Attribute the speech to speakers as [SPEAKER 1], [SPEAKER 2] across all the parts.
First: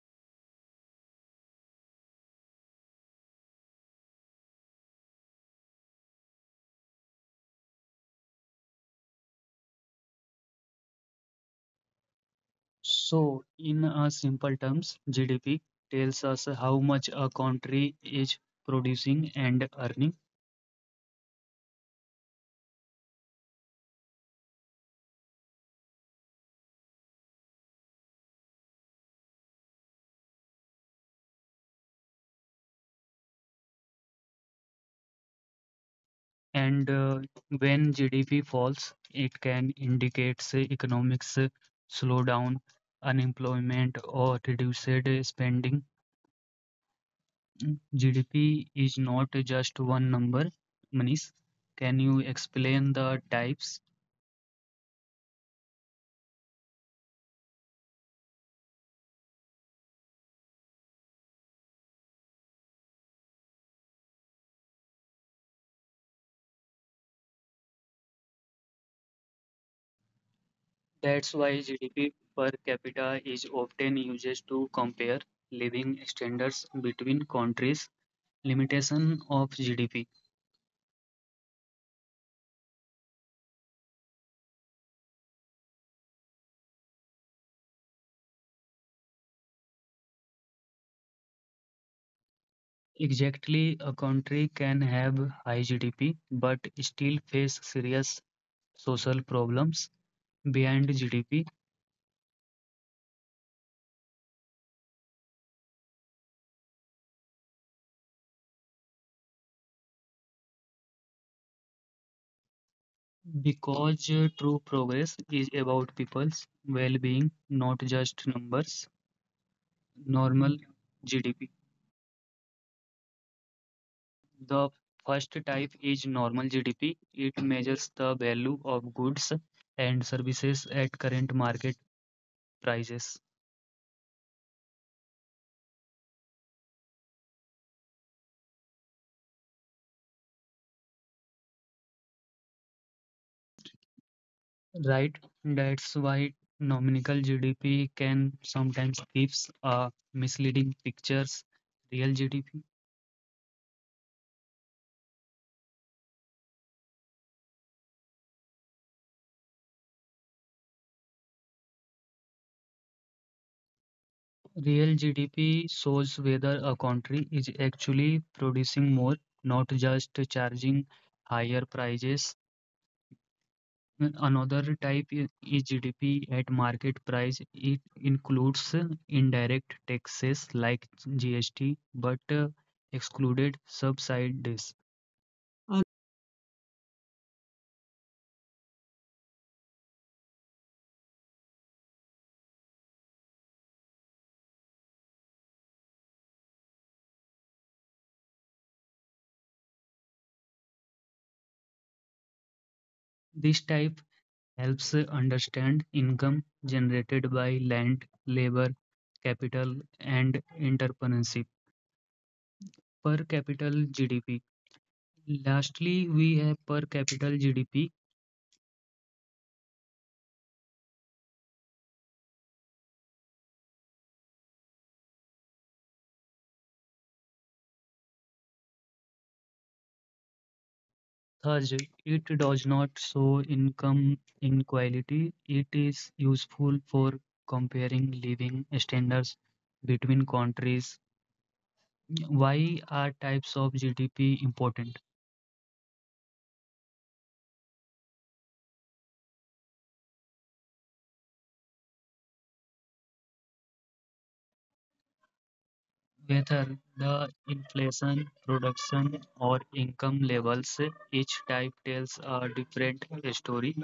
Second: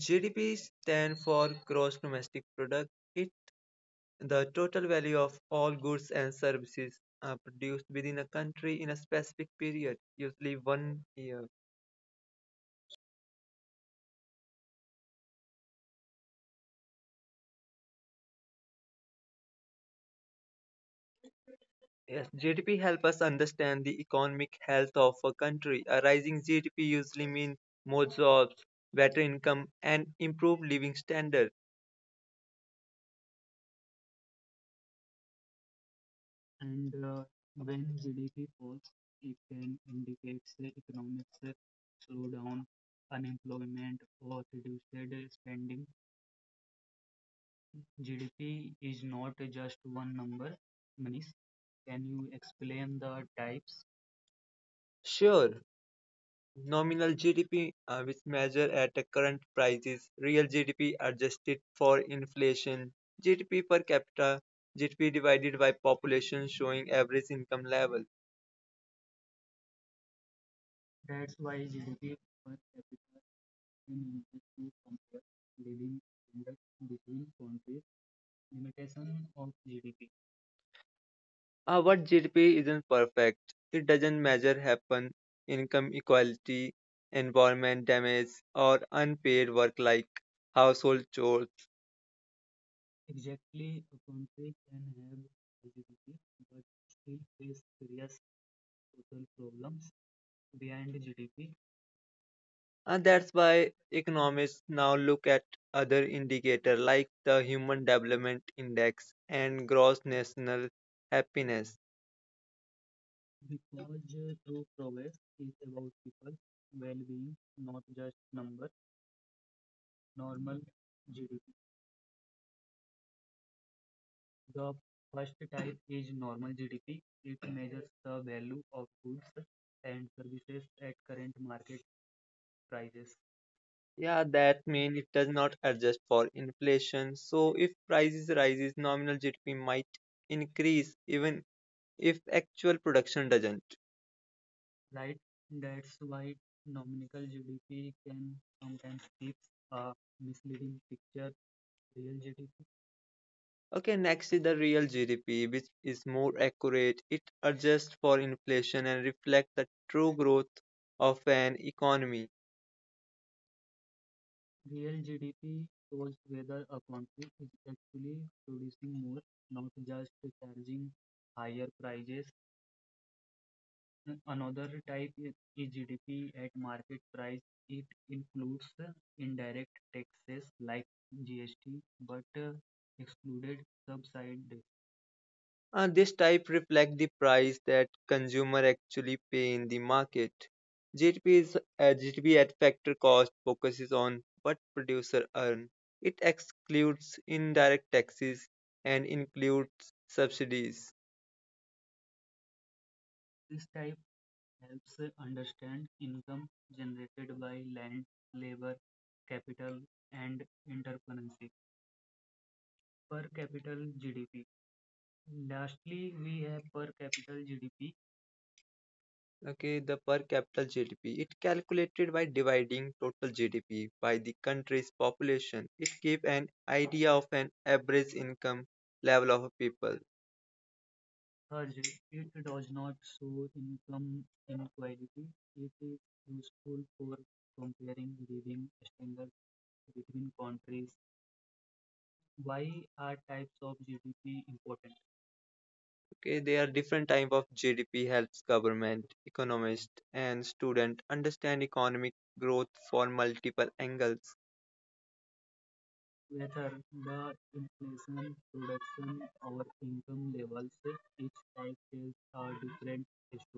[SPEAKER 1] GDP stands for Gross Domestic Product. It's the total value of all goods and services produced within a country in a specific period, usually one year.
[SPEAKER 2] So, in a simple terms, GDP tells us how much a country is producing and earning.
[SPEAKER 1] Yes, GDP helps us understand the economic health of a country. A rising GDP usually means more jobs, better income, and improved living standards.
[SPEAKER 2] And
[SPEAKER 1] And uh,
[SPEAKER 2] When
[SPEAKER 1] when
[SPEAKER 2] GDP
[SPEAKER 1] GDP
[SPEAKER 2] falls, it
[SPEAKER 1] it
[SPEAKER 2] can
[SPEAKER 1] can
[SPEAKER 2] indicate
[SPEAKER 1] indicate
[SPEAKER 2] say,
[SPEAKER 1] the
[SPEAKER 2] economic
[SPEAKER 1] economic
[SPEAKER 2] slowdown,
[SPEAKER 1] slowdown,
[SPEAKER 2] unemployment,
[SPEAKER 1] unemployment,
[SPEAKER 2] or
[SPEAKER 1] or
[SPEAKER 2] reduced
[SPEAKER 1] reduced
[SPEAKER 2] spending.
[SPEAKER 1] spending,
[SPEAKER 2] Mm, GDP
[SPEAKER 1] GDP
[SPEAKER 2] is
[SPEAKER 1] is
[SPEAKER 2] not
[SPEAKER 1] not
[SPEAKER 2] just
[SPEAKER 1] just
[SPEAKER 2] one
[SPEAKER 1] one
[SPEAKER 2] number,
[SPEAKER 1] number.
[SPEAKER 2] Manish. Can you explain the types?
[SPEAKER 1] Sure, nominal GDP, which measure at the current prices, real GDP adjusted for inflation, GDP per capita, GDP divided by population showing average income level.
[SPEAKER 2] That's why GDP per capita is often used to compare living standards between countries. Limitation of GDP.
[SPEAKER 1] Our GDP isn't perfect. It doesn't measure happen, income equality, environment damage, or unpaid work like household chores.
[SPEAKER 2] Exactly, a country can have high GDP but still face serious social problems behind GDP
[SPEAKER 1] And that's why economists now look at other indicators like the Human Development Index and gross national happiness.
[SPEAKER 2] because true progress is about people's well-being, not just numbers. Normal GDP. The first type is normal GDP. It measures the value of goods and services at current market prices.
[SPEAKER 1] Yeah, that means it does not adjust for inflation. So if prices rises, nominal GDP might increase even if actual production doesn't.
[SPEAKER 2] Right, that's why nominal GDP can sometimes gives a misleading pictures. Real GDP,
[SPEAKER 1] Okay, next is the real GDP, which is more accurate. It adjusts for inflation and reflects the true growth of an economy.
[SPEAKER 2] real GDP shows whether a country is actually producing more, not just charging higher prices. Another type is GDP at market price. It includes indirect taxes like GST, but excluded subsidies.
[SPEAKER 1] And this type reflects the price that consumer actually pay in the market. GDP at factor cost focuses on what producer earn. It excludes indirect taxes and includes subsidies.
[SPEAKER 2] This type helps understand income generated by land, labor, capital, and entrepreneurship. Per capita GDP. Lastly, we have per capita GDP.
[SPEAKER 1] Okay, the per capita GDP. It calculated by dividing total GDP by the country's population. It gives an idea of an average income level of a people.
[SPEAKER 2] Thus, it does not show income inequality. It is useful for comparing living standards between countries. Why are types of GDP important?
[SPEAKER 1] Okay, there are different type of GDP helps government, economist, and student understand economic growth for multiple angles.
[SPEAKER 2] Whether the inflation, production, or income levels, each type tells a different story.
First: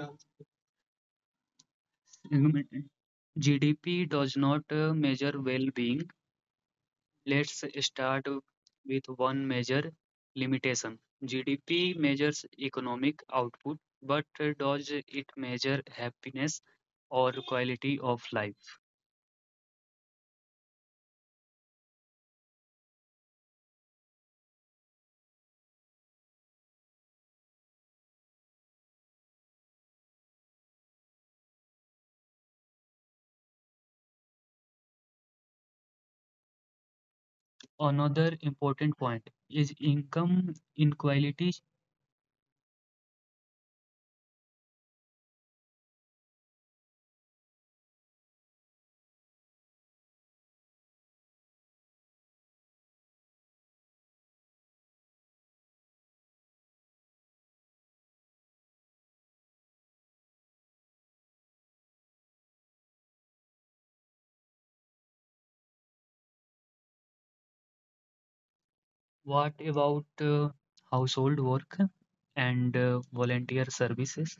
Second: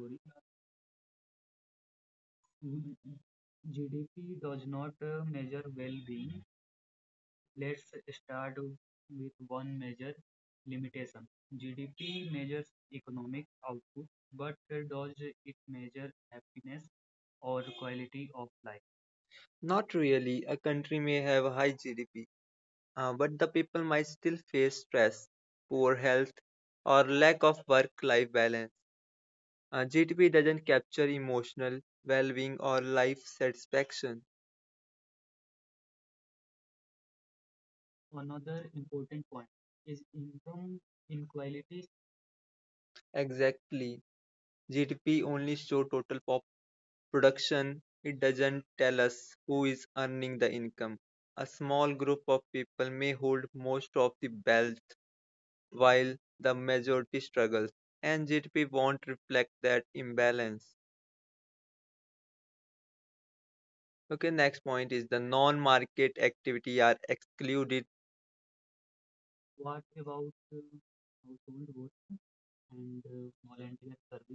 [SPEAKER 2] Mm, GDP does not measure well being. Let's start with one major limitation. GDP measures economic output, but does it measure happiness or quality of life?
[SPEAKER 1] Not really, a country may have a high GDP, but the people might still face stress, poor health, or lack of work-life balance. GTP doesn't capture emotional well-being or life satisfaction.
[SPEAKER 2] Another important point is income inequality.
[SPEAKER 1] Exactly. GDP only shows total pop production. It doesn't tell us who is earning the income. A small group of people may hold most of the wealth while the majority struggles, and GDP won't reflect that imbalance. Okay, next point is the non-market activity are excluded.
[SPEAKER 2] What about household work and volunteer services?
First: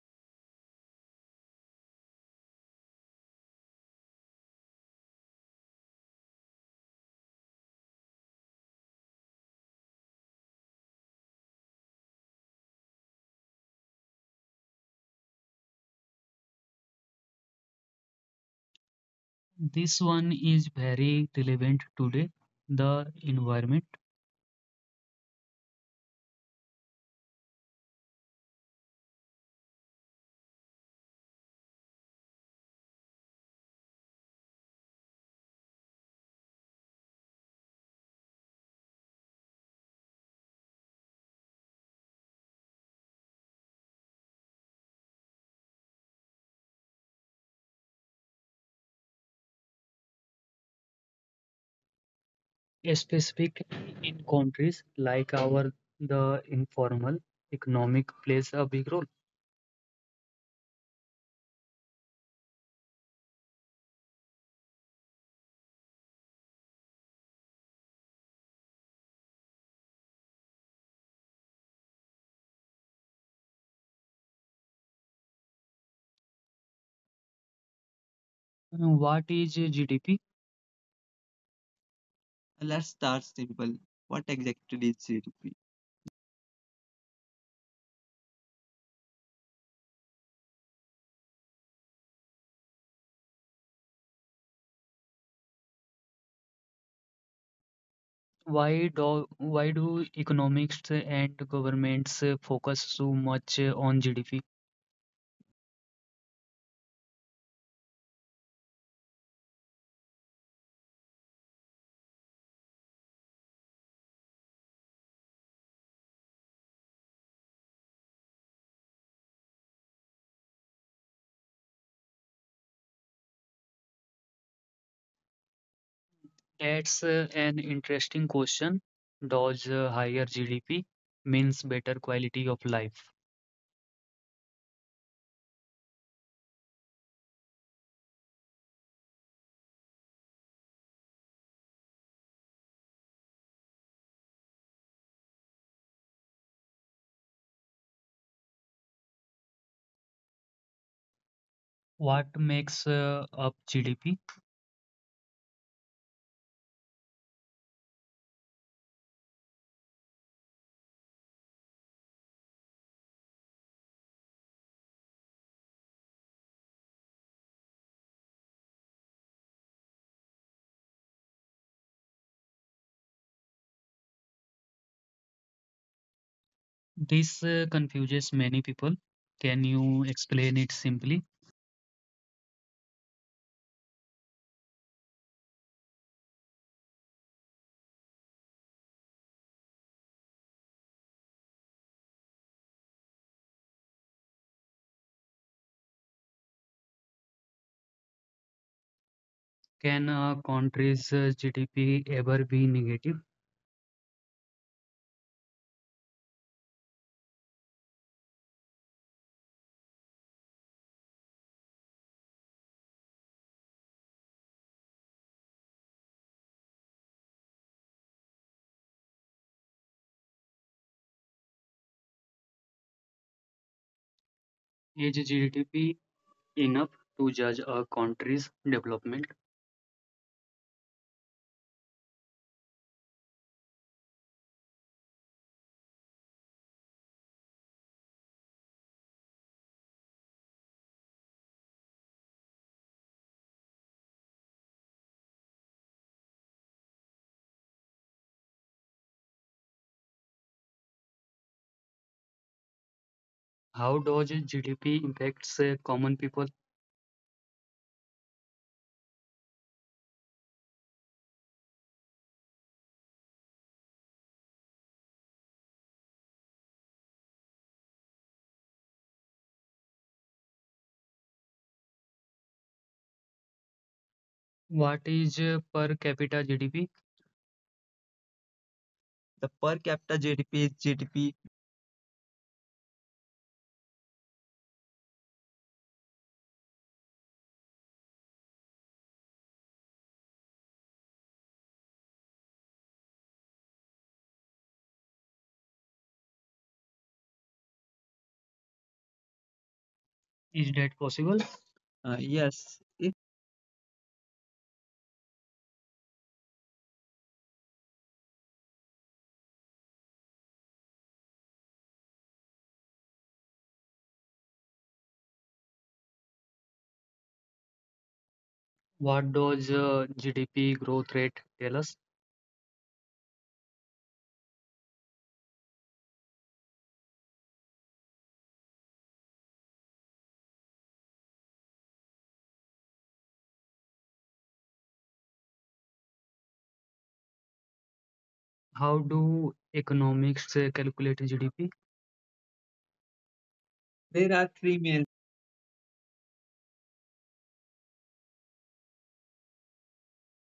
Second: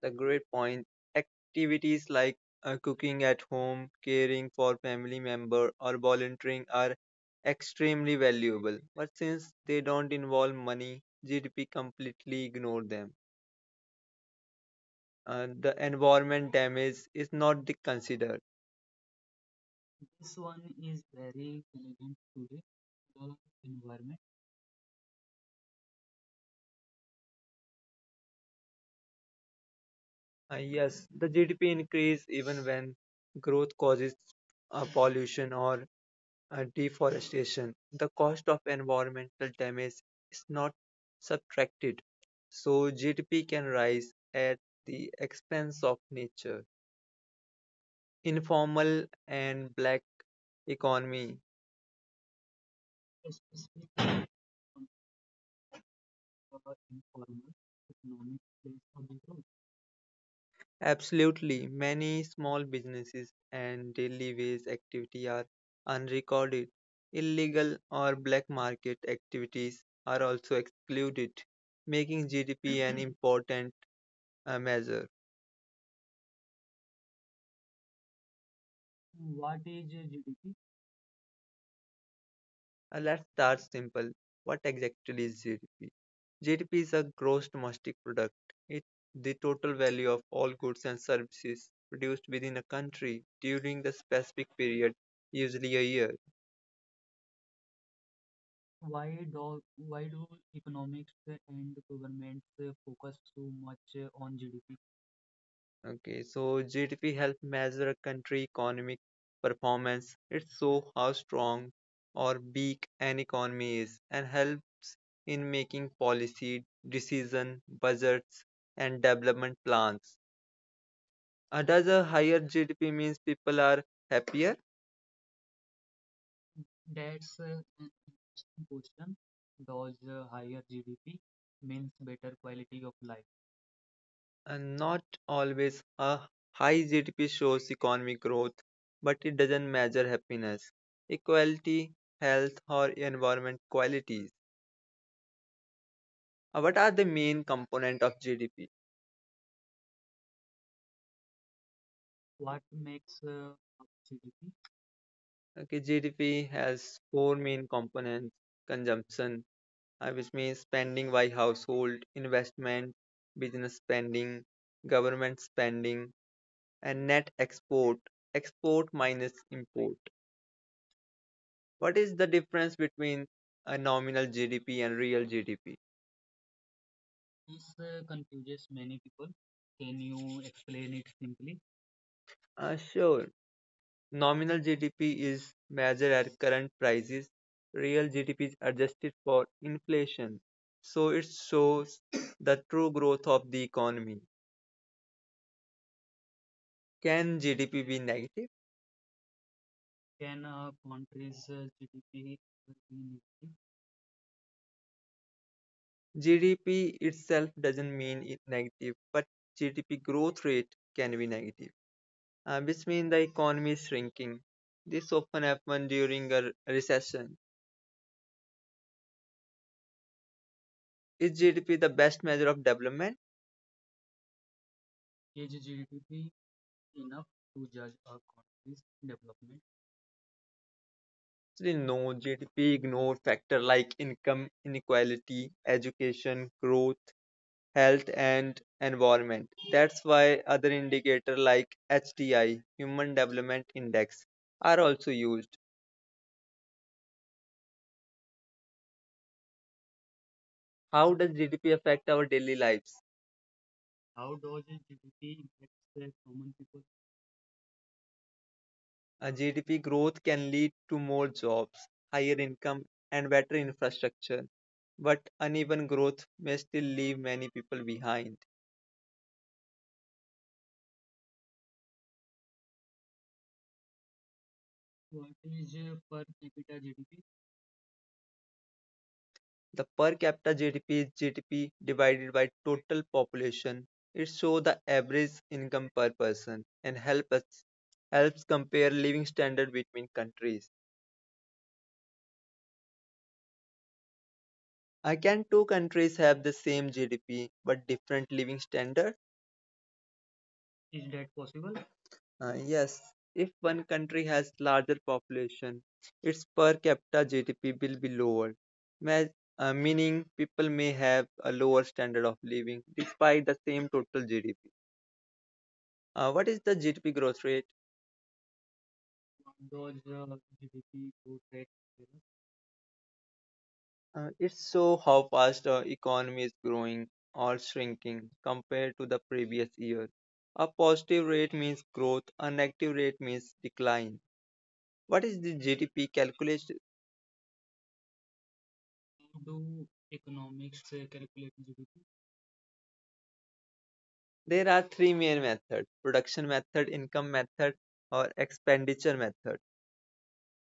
[SPEAKER 1] The great point. Activities like cooking at home, caring for family member, or volunteering are extremely valuable. But since they don't involve money, GDP completely ignore them. The environment damage is not the- considered.
[SPEAKER 2] This one is very relevant today. The environment,
[SPEAKER 1] Yes, the GDP increase even when growth causes pollution or deforestation, the cost of environmental damage is not subtracted, so GDP can rise at the expense of nature. Informal and black economy.
[SPEAKER 2] specific in countries like our, the informal economic plays a big role.
[SPEAKER 1] Absolutely, many small businesses and daily wage activity are unrecorded. Illegal or black market activities are also excluded, making GDP an important measure.
[SPEAKER 2] What is GDP? Let's
[SPEAKER 1] Let's
[SPEAKER 2] start
[SPEAKER 1] start
[SPEAKER 2] simple.
[SPEAKER 1] simple.
[SPEAKER 2] What
[SPEAKER 1] What
[SPEAKER 2] exactly is
[SPEAKER 1] exactly is
[SPEAKER 2] GDP?
[SPEAKER 1] GDP? GDP is a gross domestic product. It's the total value of all goods and services produced within a country during the specific period, usually a year.
[SPEAKER 2] Why do economists and governments focus so much on GDP?
[SPEAKER 1] Okay, so GDP helps measure a country economic performance. It shows how strong or weak an economy is and helps in making policy decision, budgets and development plans. Does a higher GDP means people are happier?
[SPEAKER 2] That's an interesting question. Does higher GDP means better quality of life?
[SPEAKER 1] And not always. A high GDP shows economic growth, but it doesn't measure happiness, equality, health or environment quality. What are the main component of GDP?
[SPEAKER 2] What makes up GDP?
[SPEAKER 1] Okay, GDP has four main components: consumption, which means spending by household, investment, business spending, government spending, and net export, export minus import. What is the difference between a nominal GDP and real GDP?
[SPEAKER 2] This confuses many people. Can you explain it simply?
[SPEAKER 1] Sure. Nominal GDP is measured at current prices. Real GDP is adjusted for inflation. So it shows the true growth of the economy. Can GDP be negative?
[SPEAKER 2] Can a country's GDP ever be negative?
[SPEAKER 1] GDP itself doesn't mean it negative, but GDP growth rate can be negative, which means the economy is shrinking. This often happens during a recession. Is GDP the best measure of development?
[SPEAKER 2] Is GDP enough to judge a country's development?
[SPEAKER 1] Actually, no, GDP ignore factors like income inequality, education, growth, health, and environment. That's why other indicators like HDI, Human Development Index, are also used. How does GDP affect our daily lives?
[SPEAKER 2] How does GDP impacts common people?
[SPEAKER 1] A GDP growth can lead to more jobs, higher income, and better infrastructure, but uneven growth may still leave many people behind.
[SPEAKER 2] What is per capita GDP? The
[SPEAKER 1] The
[SPEAKER 2] per
[SPEAKER 1] per
[SPEAKER 2] capita
[SPEAKER 1] capita
[SPEAKER 2] GDP is
[SPEAKER 1] GDP is
[SPEAKER 2] GDP.
[SPEAKER 1] GDP divided by total population. It shows the average income per person and helps compare living standard between countries. Can two countries have the same GDP but different living standard?
[SPEAKER 2] Is that possible? Uh, yes,
[SPEAKER 1] Yes.
[SPEAKER 2] it,
[SPEAKER 1] If one country has larger population, its per capita GDP will be lower, meaning people may have a lower standard of living despite the same total GDP. What is the GDP growth rate?
[SPEAKER 2] What does GDP growth rate tell us?
[SPEAKER 1] It's so how fast our economy is growing or shrinking compared to the previous year. A positive rate means growth, a negative rate means decline. What is the GDP calculation?
[SPEAKER 2] How do economics calculate GDP?
[SPEAKER 1] There are three main methods: production method, income method, or expenditure method.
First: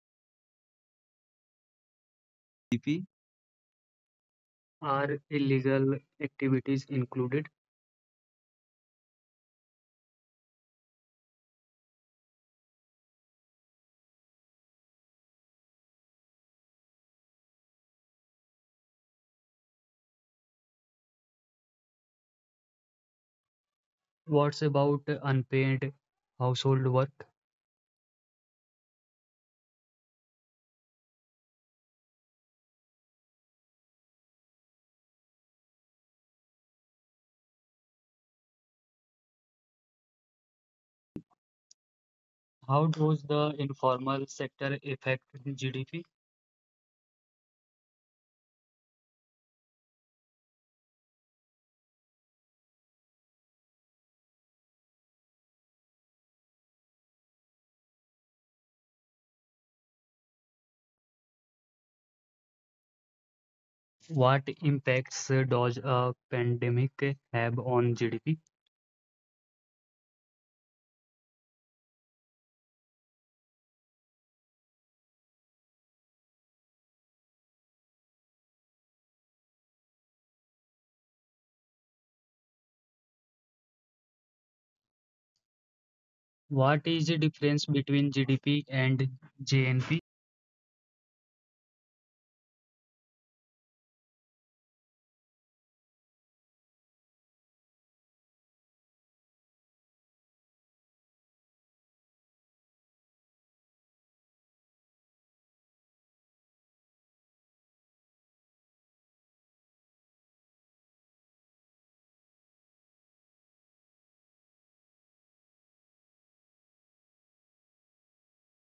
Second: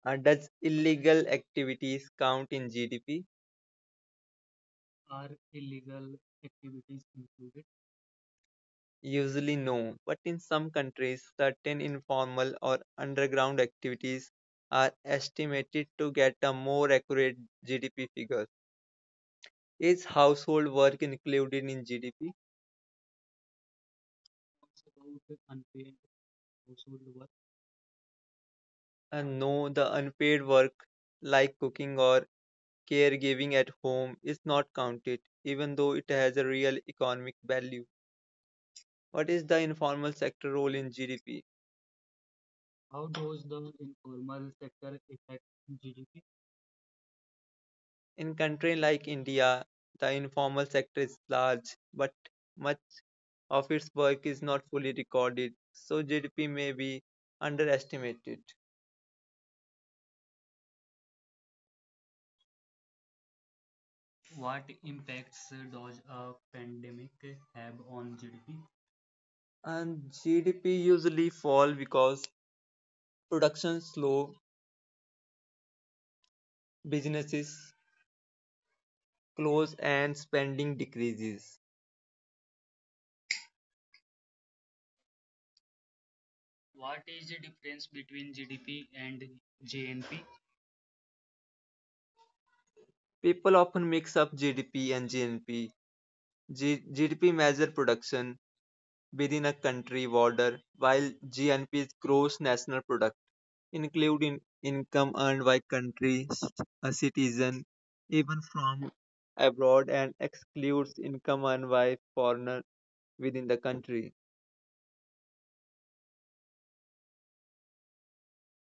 [SPEAKER 1] Does illegal activities count in
[SPEAKER 2] GDP.
[SPEAKER 1] GDP?
[SPEAKER 2] Are illegal activities included?
[SPEAKER 1] Usually no, but in some countries, certain informal or underground activities are estimated to get a more accurate GDP figure. Is household work included in GDP?
[SPEAKER 2] What's about unpaid household work?
[SPEAKER 1] And no, the unpaid work like cooking or caregiving at home is not counted, even though it has a real economic value. What is the informal sector role in GDP?
[SPEAKER 2] How does the informal sector affect GDP?
[SPEAKER 1] In countries like India, the informal sector is large, but much of its work is not fully recorded, so GDP may be underestimated.
[SPEAKER 2] What impacts does a pandemic have on GDP?
[SPEAKER 1] And GDP usually fall because production slow, businesses close and spending decreases.
[SPEAKER 2] What is the difference between GDP and GNP?
[SPEAKER 1] People often mix up GDP and GNP. GDP measure production within a country border, while GNP is gross national product include income earned by countries a citizen even from abroad and excludes income earned by foreigner within the country.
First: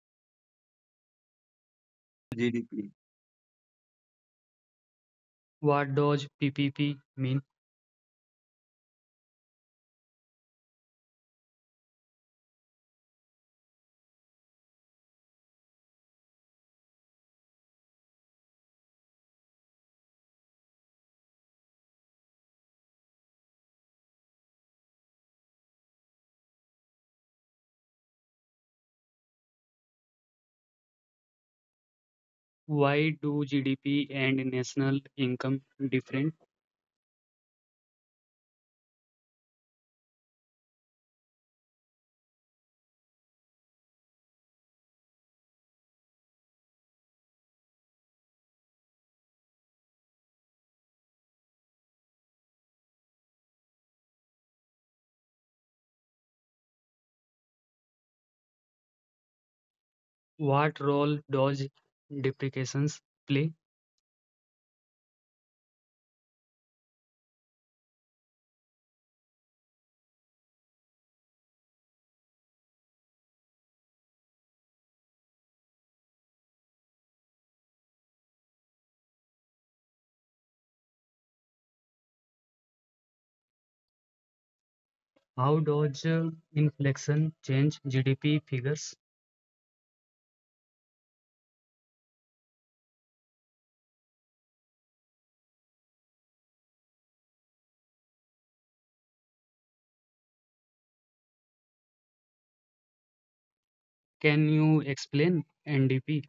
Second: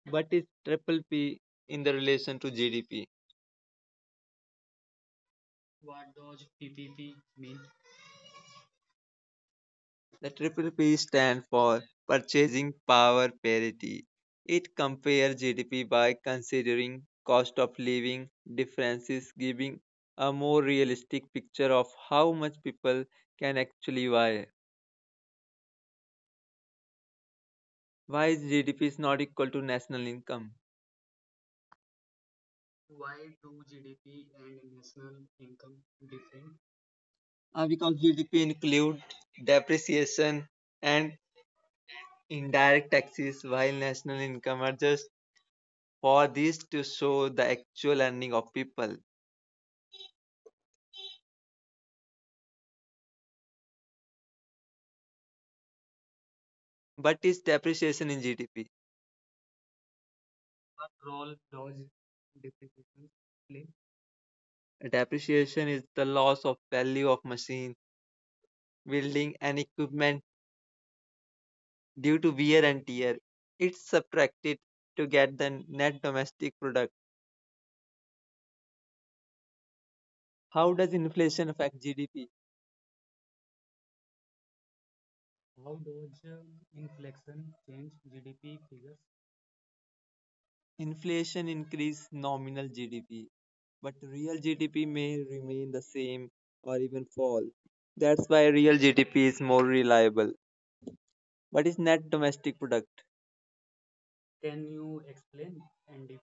[SPEAKER 1] But is triple P in the relation to
[SPEAKER 2] GDP.
[SPEAKER 1] GDP?
[SPEAKER 2] What does PPP mean?
[SPEAKER 1] The triple P stands for purchasing power parity. It compares GDP by considering cost of living differences, giving a more realistic picture of how much people can actually buy. Why is GDP is not equal to national income?
[SPEAKER 2] Why do GDP and national income different?
[SPEAKER 1] Because GDP includes depreciation and indirect taxes, while national income are just for this to show the actual earning of people. But is depreciation in GDP?
[SPEAKER 2] What role does depreciations play?
[SPEAKER 1] Depreciation is the loss of value of machine, building, and equipment due to wear and tear. It's subtracted to get the net domestic product. How does inflation affect GDP?
[SPEAKER 2] How does inflation change GDP figures?
[SPEAKER 1] Inflation increases nominal GDP, but real GDP may remain the same or even fall. That's why real GDP is more reliable. What is net domestic product?
[SPEAKER 2] Can you explain NDP?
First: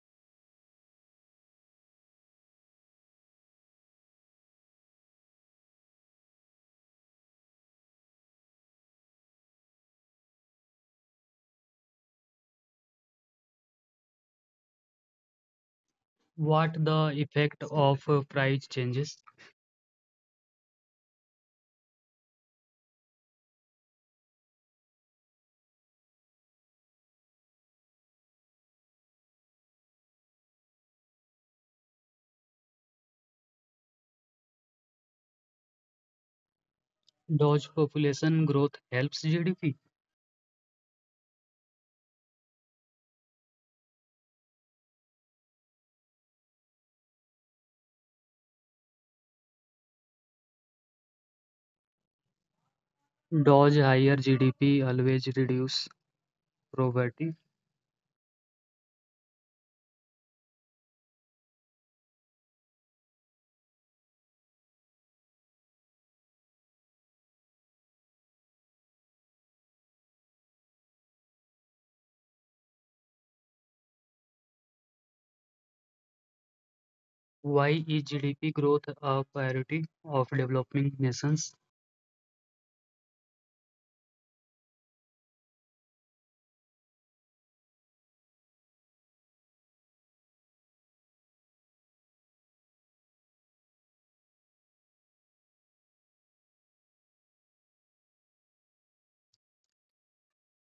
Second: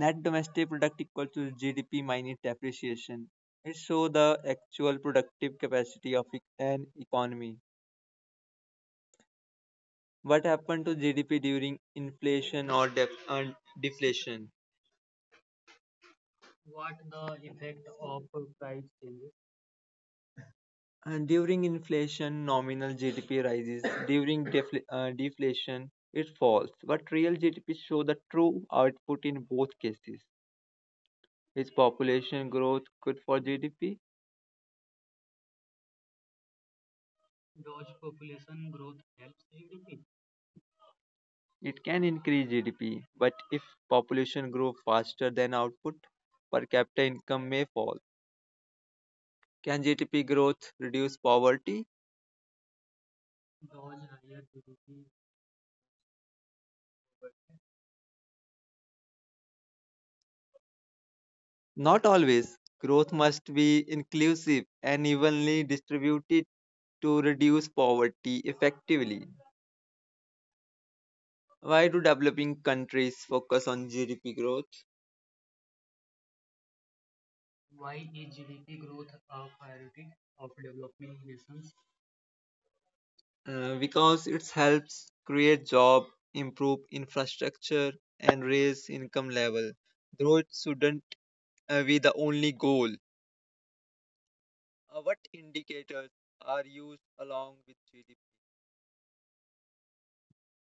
[SPEAKER 1] Net domestic product equal to GDP minus depreciation. It shows the actual productive capacity of an economy. What happened to GDP during inflation or def- and deflation?
[SPEAKER 2] What the effect of price changes?
[SPEAKER 1] And during inflation, nominal GDP rises. During deflation, it falls. But real GDP shows the true output in both cases. Is population growth good for GDP?
[SPEAKER 2] Does population growth helps GDP?
[SPEAKER 1] It can increase GDP, but if population grows faster than output, per capita income may fall. Can GDP growth reduce poverty?
[SPEAKER 2] Does higher GDP always reduce poverty?
[SPEAKER 1] Not always. Growth must be inclusive and evenly distributed to reduce poverty effectively. Why do developing countries focus on GDP growth?
[SPEAKER 2] Why is GDP growth a priority of developing nations?
[SPEAKER 1] Because it helps create jobs, improve infrastructure, and raise income level. Growth shouldn't be the only goal. What indicators are used along with GDP?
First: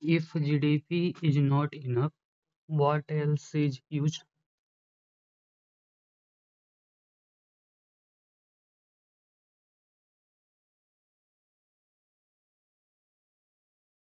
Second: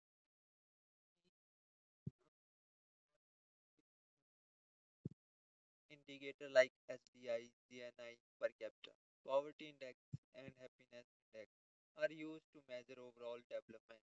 [SPEAKER 2] If GDP is not enough, what else is used?
[SPEAKER 1] Indicator like SDI, GNI per capita, poverty index, and happiness index are used to measure overall development.